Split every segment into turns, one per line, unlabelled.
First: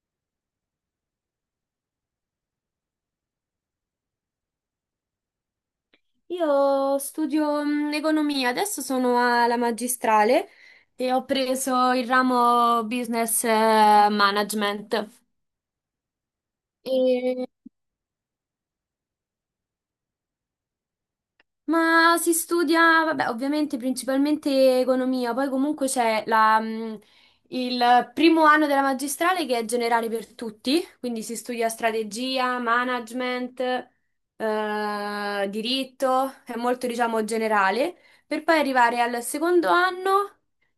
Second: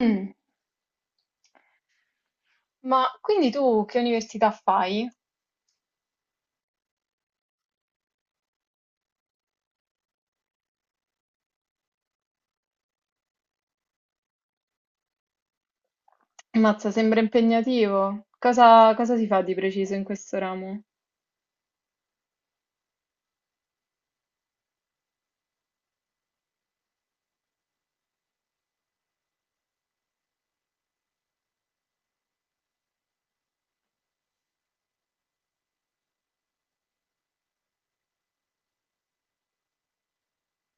Mh. Ma quindi tu che università fai?
Io studio economia, adesso sono alla magistrale e ho preso il ramo business management.
Ammazza, sembra
E
impegnativo. Cosa si fa di preciso in questo ramo?
Ma si studia, vabbè, ovviamente principalmente economia, poi comunque c'è il primo anno della magistrale che è generale per tutti, quindi si studia strategia, management, diritto, è molto diciamo generale, per poi arrivare al secondo anno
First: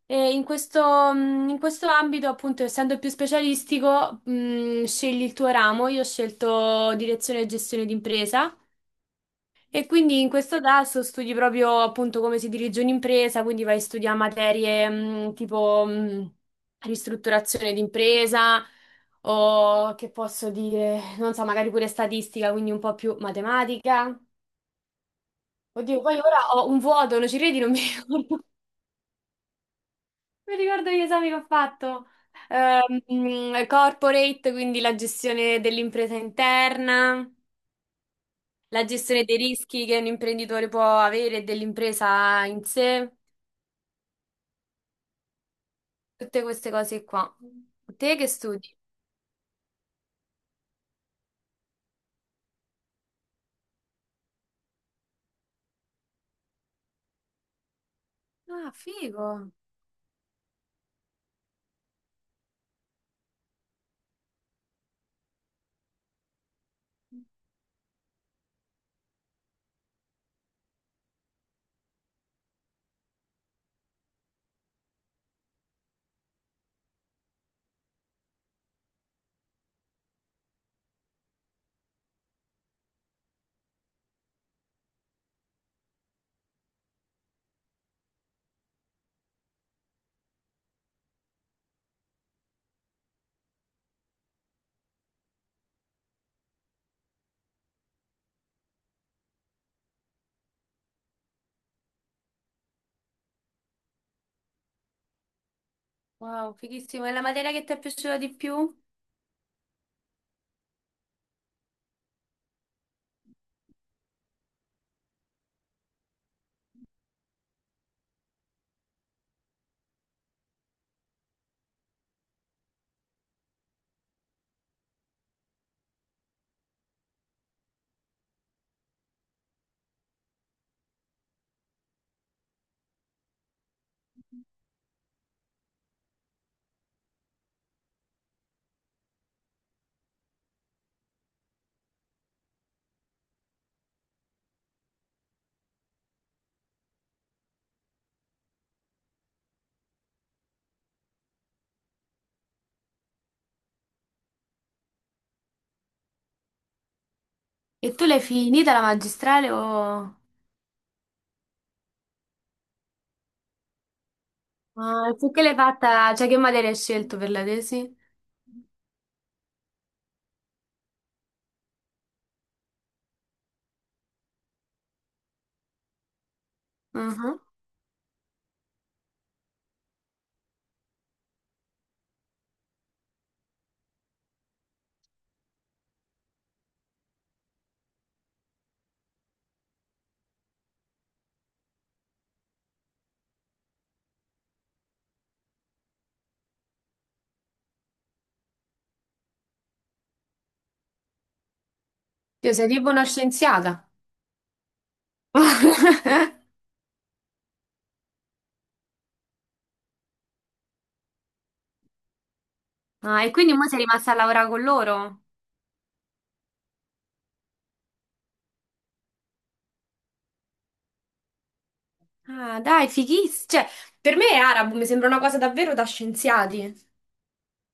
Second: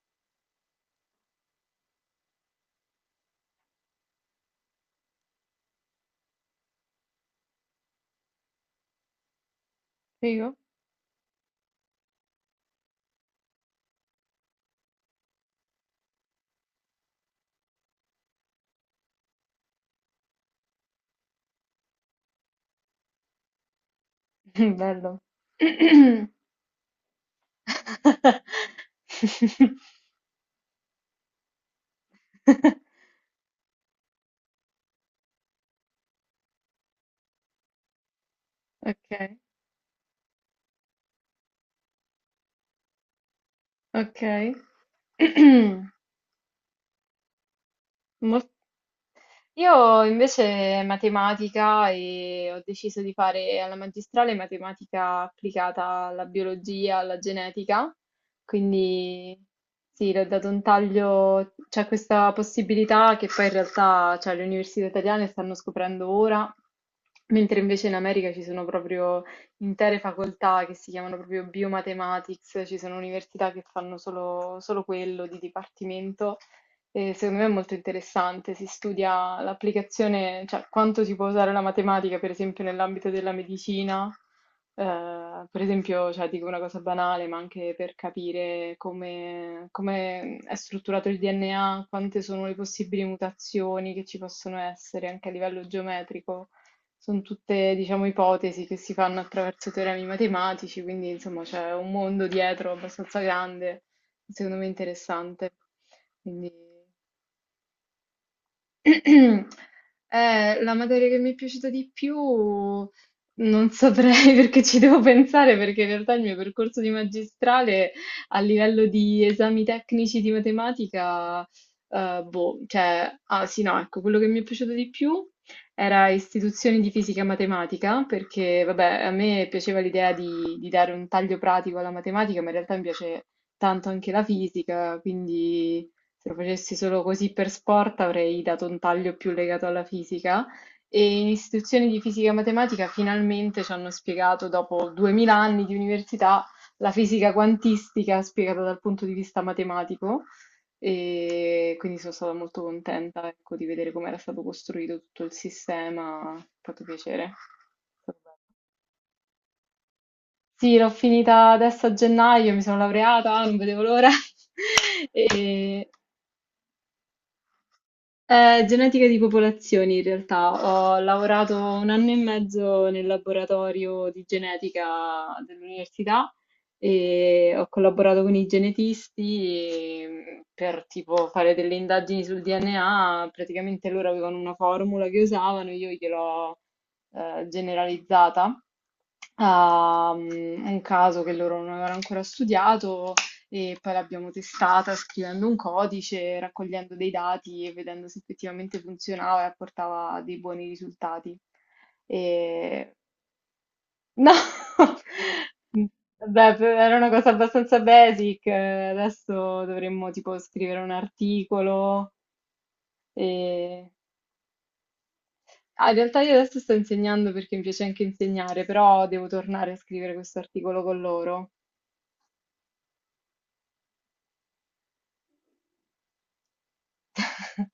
e in questo ambito appunto essendo più specialistico, scegli il tuo ramo, io ho scelto direzione e gestione d'impresa. E quindi in
Figo?
questo tasso studi proprio appunto come si dirige un'impresa, quindi vai a studiare materie tipo ristrutturazione d'impresa o che posso dire, non so, magari pure statistica, quindi un po' più matematica.
Bello.
Oddio, poi ora ho un vuoto, non ci credi, non mi ricordo, non mi ricordo gli esami che ho fatto. Corporate, quindi la gestione dell'impresa interna, la gestione
Ok,
dei rischi che un imprenditore può avere e dell'impresa in sé.
ok.
Tutte queste cose qua. Te che
Molto
studi?
Io invece matematica e ho deciso di fare alla magistrale matematica applicata alla biologia, alla genetica,
Ah, figo.
quindi sì, le ho dato un taglio, c'è questa possibilità che poi in realtà cioè, le università italiane stanno scoprendo ora, mentre invece in America ci sono proprio intere facoltà che si chiamano proprio biomathematics, ci sono università che fanno solo quello di dipartimento. E secondo me è molto interessante, si studia l'applicazione, cioè quanto si può usare la matematica, per esempio, nell'ambito della medicina, per esempio, cioè, dico una cosa banale, ma anche per capire come è strutturato il DNA, quante sono le possibili mutazioni che ci possono essere anche a livello geometrico. Sono tutte, diciamo, ipotesi che si fanno attraverso teoremi matematici, quindi insomma c'è un mondo dietro abbastanza grande, secondo me interessante. Quindi
Wow, fighissimo. E la materia che ti è piaciuta di più?
La materia che mi è piaciuta di più non saprei perché ci devo pensare, perché in realtà il mio percorso di magistrale a livello di esami tecnici di matematica, boh, cioè, ah sì, no, ecco, quello che mi è piaciuto di più era istituzioni di fisica matematica, perché vabbè, a me piaceva l'idea di dare un taglio pratico alla matematica, ma in realtà mi piace tanto anche la fisica, quindi se lo facessi solo così per sport avrei dato un taglio più legato alla fisica e in istituzioni di fisica e matematica finalmente ci hanno spiegato, dopo 2000 anni di università, la fisica quantistica spiegata dal punto di vista matematico e quindi sono stata molto contenta, ecco, di vedere come era stato costruito tutto il sistema, è fatto piacere.
E tu l'hai finita la magistrale o...
Sì, l'ho finita adesso a gennaio, mi sono laureata, non vedevo l'ora.
Ah, tu che l'hai
E...
fatta? Cioè, che materia hai scelto per la tesi?
Genetica di popolazioni, in realtà. Ho lavorato 1 anno e mezzo nel laboratorio di genetica dell'università
Mhm.
e ho collaborato con i genetisti e, per tipo fare delle indagini sul DNA. Praticamente loro avevano una formula che usavano, io gliel'ho generalizzata a un caso che loro non avevano ancora studiato e poi l'abbiamo testata scrivendo un codice, raccogliendo dei dati e vedendo se effettivamente funzionava e apportava dei buoni risultati.
Io sei tipo
E...
una scienziata.
No, vabbè, era una cosa abbastanza basic, adesso dovremmo tipo scrivere un articolo.
Ah, e quindi mo sei
e...
rimasta a lavorare con loro?
Ah, in realtà io adesso sto insegnando perché mi piace anche insegnare, però devo tornare a scrivere questo articolo con loro.
Ah, dai, fighissimo. Cioè, per me è arabo, mi sembra una cosa davvero da scienziati.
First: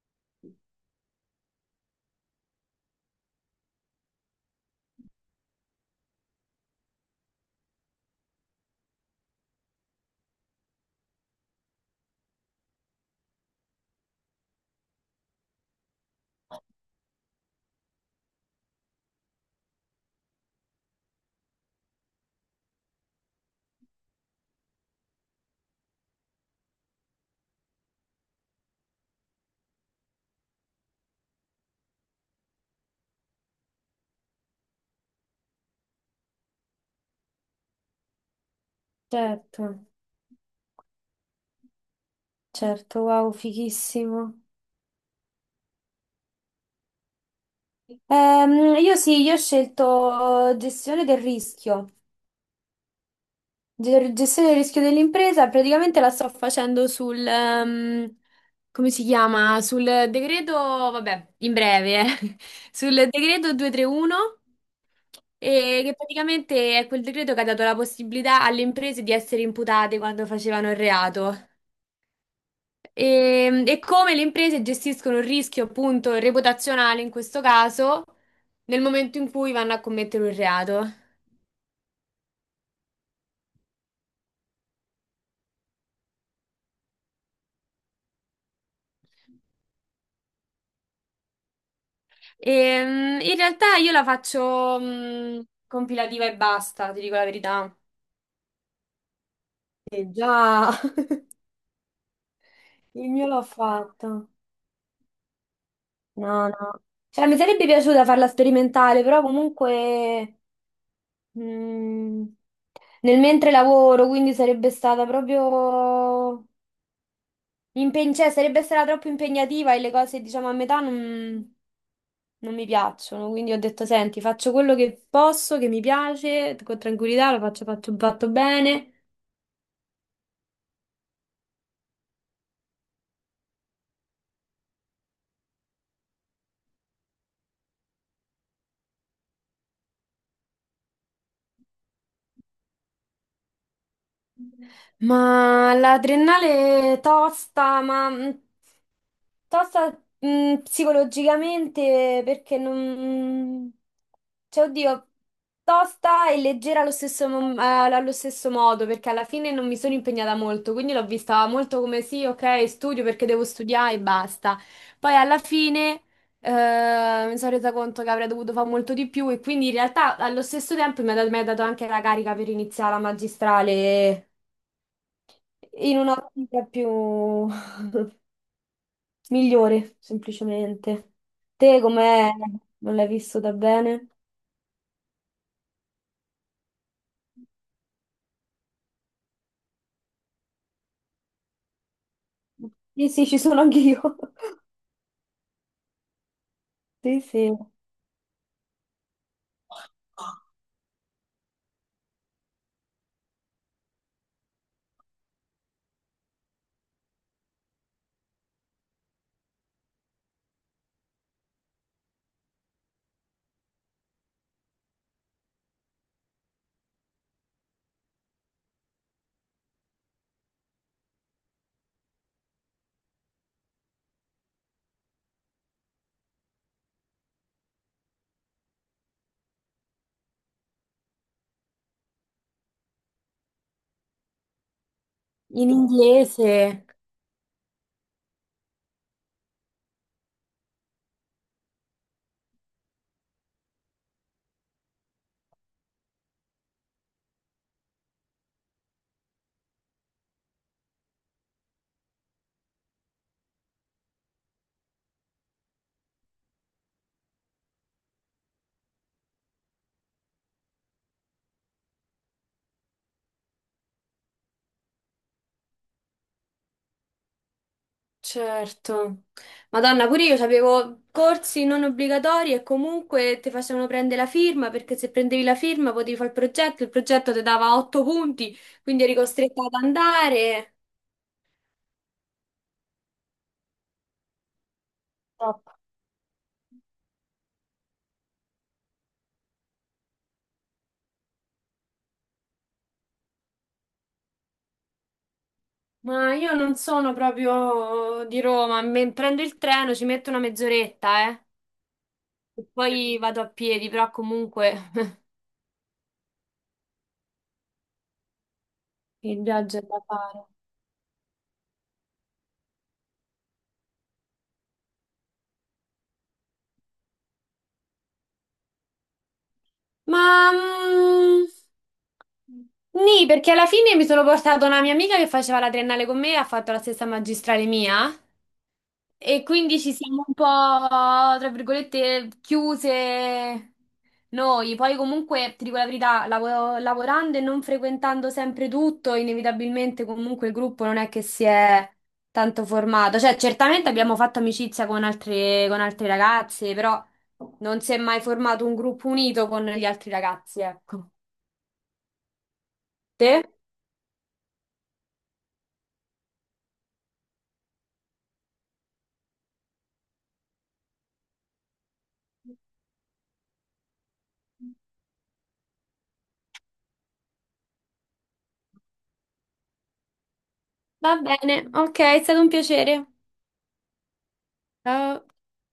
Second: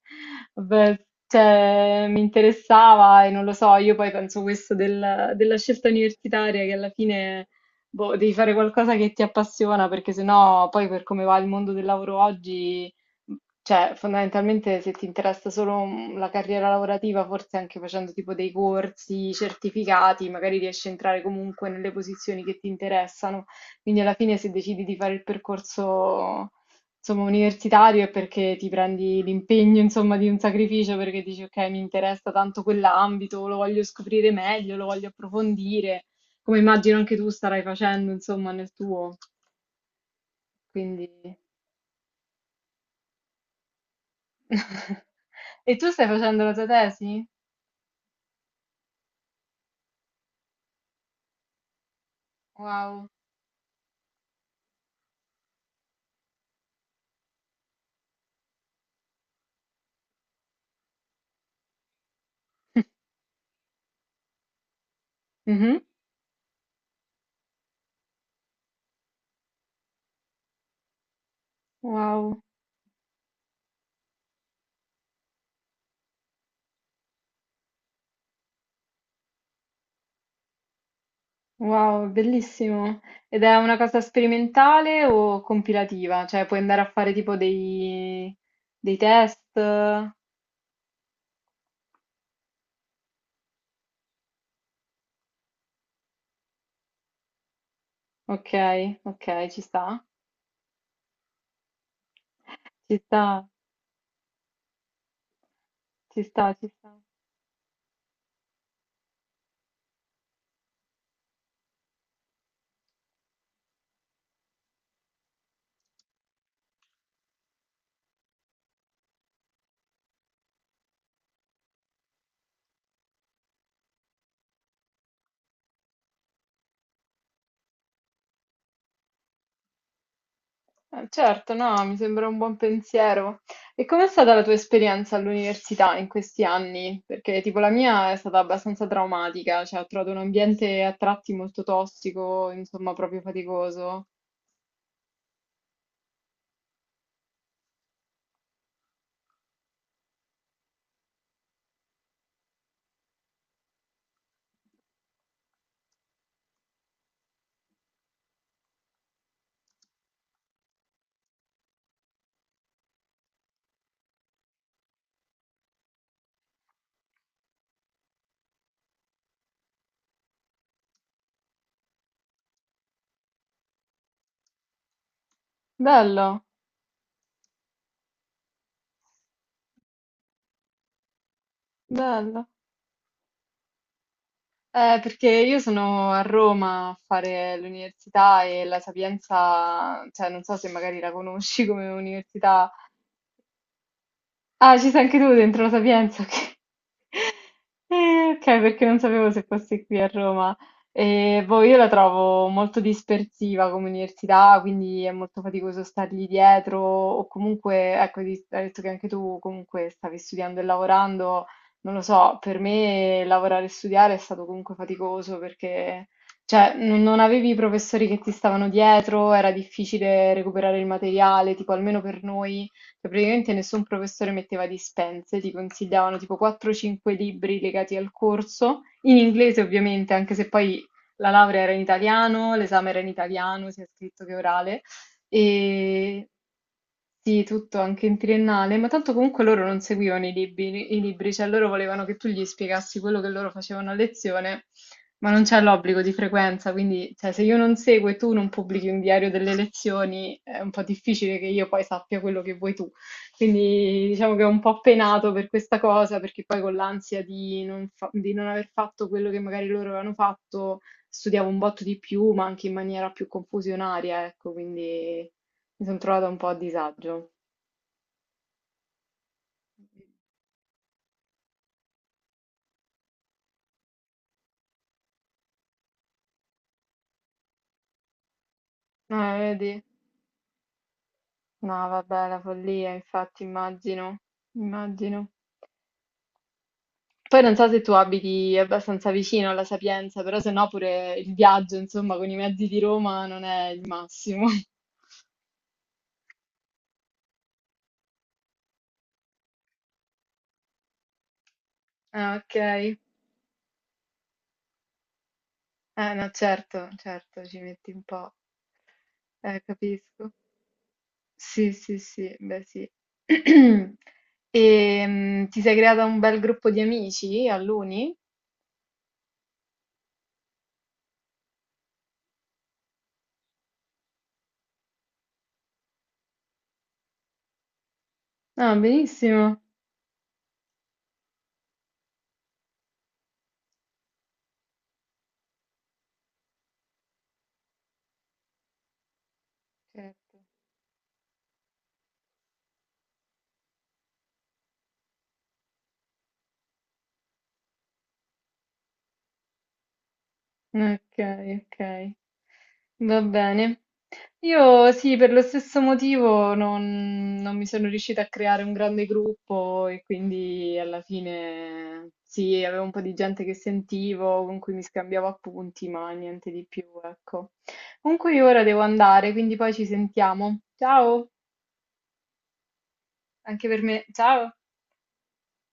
Vabbè, cioè, mi interessava e non lo so, io poi penso questo della scelta universitaria che alla fine boh, devi fare qualcosa che ti appassiona perché sennò poi per come va il mondo del lavoro oggi, cioè fondamentalmente se ti interessa solo la carriera lavorativa, forse anche facendo tipo dei corsi certificati, magari riesci a entrare comunque nelle posizioni che ti interessano. Quindi alla fine se decidi di fare il percorso, insomma, universitario è perché ti prendi l'impegno, insomma, di un sacrificio perché dici, ok, mi interessa tanto quell'ambito, lo voglio scoprire meglio, lo voglio approfondire, come immagino anche tu starai facendo, insomma, nel tuo.
Certo,
Quindi...
certo, wow, fighissimo.
E tu stai facendo la tua tesi?
Io sì, io ho scelto gestione del rischio.
Wow.
Gestione del rischio dell'impresa, praticamente la sto facendo come si chiama? Sul decreto, vabbè, in breve, eh. Sul decreto 231,
Mhm.
e che praticamente è quel decreto che ha dato la possibilità alle imprese di essere imputate quando facevano il reato.
Wow,
E come le imprese gestiscono il rischio appunto reputazionale in questo caso nel momento in cui vanno a commettere un reato.
wow, bellissimo. Ed è una cosa sperimentale o compilativa? Cioè, puoi andare a fare tipo dei test?
In realtà io la faccio compilativa e basta, ti dico la verità.
Ok, ok, ci sta.
Eh già,
Ci
il mio l'ho
sta,
fatto.
ci
No,
sta, ci
no.
sta.
Cioè, mi sarebbe piaciuta farla sperimentale, però comunque mh, nel mentre lavoro, quindi sarebbe stata proprio cioè, sarebbe stata troppo impegnativa e le cose, diciamo, a metà non, non mi piacciono. Quindi ho detto, senti, faccio quello che posso, che mi piace, con tranquillità, lo faccio, faccio fatto bene.
Certo, no, mi sembra un buon pensiero. E com'è stata la tua esperienza all'università in questi anni? Perché tipo la mia è stata abbastanza traumatica, cioè ho trovato un ambiente a tratti molto tossico, insomma, proprio faticoso.
Ma la triennale è tosta, ma tosta psicologicamente perché non... Cioè, oddio, tosta e leggera allo stesso modo, perché alla fine non mi sono impegnata molto, quindi l'ho vista molto come sì, ok, studio perché devo studiare e basta. Poi alla fine mi sono resa conto che avrei dovuto fare molto di più e quindi in realtà allo stesso tempo mi ha dato anche la carica per iniziare la magistrale in
Bello,
un'ottica più migliore, semplicemente. Te com'è?
bello.
Non l'hai vissuta bene?
Perché io sono a Roma a fare l'università e la Sapienza, cioè non so se magari la conosci come università.
Sì, sì, ci sono anch'io.
Ah, ci sei anche tu dentro la Sapienza, ok.
Sì, sì.
Ok, perché non sapevo se fossi qui a Roma. Boh, io la trovo molto dispersiva come università, quindi è molto faticoso stargli dietro, o comunque, ecco, hai detto che anche tu comunque stavi studiando e lavorando, non lo so, per me lavorare e studiare è stato comunque faticoso perché, cioè, non avevi i professori che ti stavano dietro, era difficile recuperare il materiale, tipo almeno per noi. Cioè, praticamente nessun professore metteva dispense, ti consigliavano tipo 4-5 libri legati al corso, in inglese ovviamente, anche se poi la laurea era in italiano, l'esame era in italiano, sia scritto che orale,
In
e
inglese,
sì, tutto anche in triennale, ma tanto comunque loro non seguivano i libri, cioè loro volevano che tu gli spiegassi quello che loro facevano a lezione, ma non c'è l'obbligo di frequenza, quindi cioè, se io non seguo e tu non pubblichi un diario delle lezioni, è un po' difficile che io poi sappia quello che vuoi tu. Quindi diciamo che è un po' penato per questa cosa, perché poi con l'ansia di non fa- di non aver fatto quello che magari loro avevano fatto studiavo un botto di più, ma anche in maniera più confusionaria, ecco, quindi mi sono trovata un po' a disagio.
certo. Madonna, pure io avevo corsi non obbligatori e comunque ti facevano prendere la firma perché se prendevi la firma potevi fare il progetto ti dava otto punti, quindi eri costretta ad
Vedi?
andare.
No, vabbè, la follia, infatti, immagino, immagino.
Top.
Poi non so se tu abiti abbastanza vicino alla Sapienza, però se no pure il viaggio, insomma, con i mezzi di Roma non è il massimo.
Ma io non sono proprio di Roma, prendo il treno, ci metto una mezz'oretta,
Ah, ok.
e poi vado a piedi, però comunque
No, certo, certo, ci metti un po'.
il viaggio è da
Capisco.
fare.
Sì, sì, sì, beh sì. E ti sei creata un bel gruppo di amici all'uni?
Ma nì, perché alla fine mi sono portata una mia amica che faceva la triennale con me e ha fatto la stessa magistrale mia.
Ah,
E
benissimo.
quindi ci siamo un po', tra virgolette, chiuse noi. Poi comunque, ti dico la verità, lavorando e non frequentando sempre tutto, inevitabilmente
Certo.
comunque il gruppo non è che si è tanto formato. Cioè, certamente abbiamo fatto amicizia con altre ragazze, però non si è mai formato un gruppo unito con gli altri ragazzi, ecco.
Ok, ok. Va
Te?
bene. Io sì, per lo stesso motivo non mi sono riuscita a creare un grande gruppo e quindi alla fine sì, avevo un po' di gente che sentivo, con cui mi scambiavo appunti, ma niente di più, ecco. Comunque io ora devo andare, quindi poi ci sentiamo.
Va
Ciao!
bene, ok, è stato un piacere.
Anche per me. Ciao.
Ciao.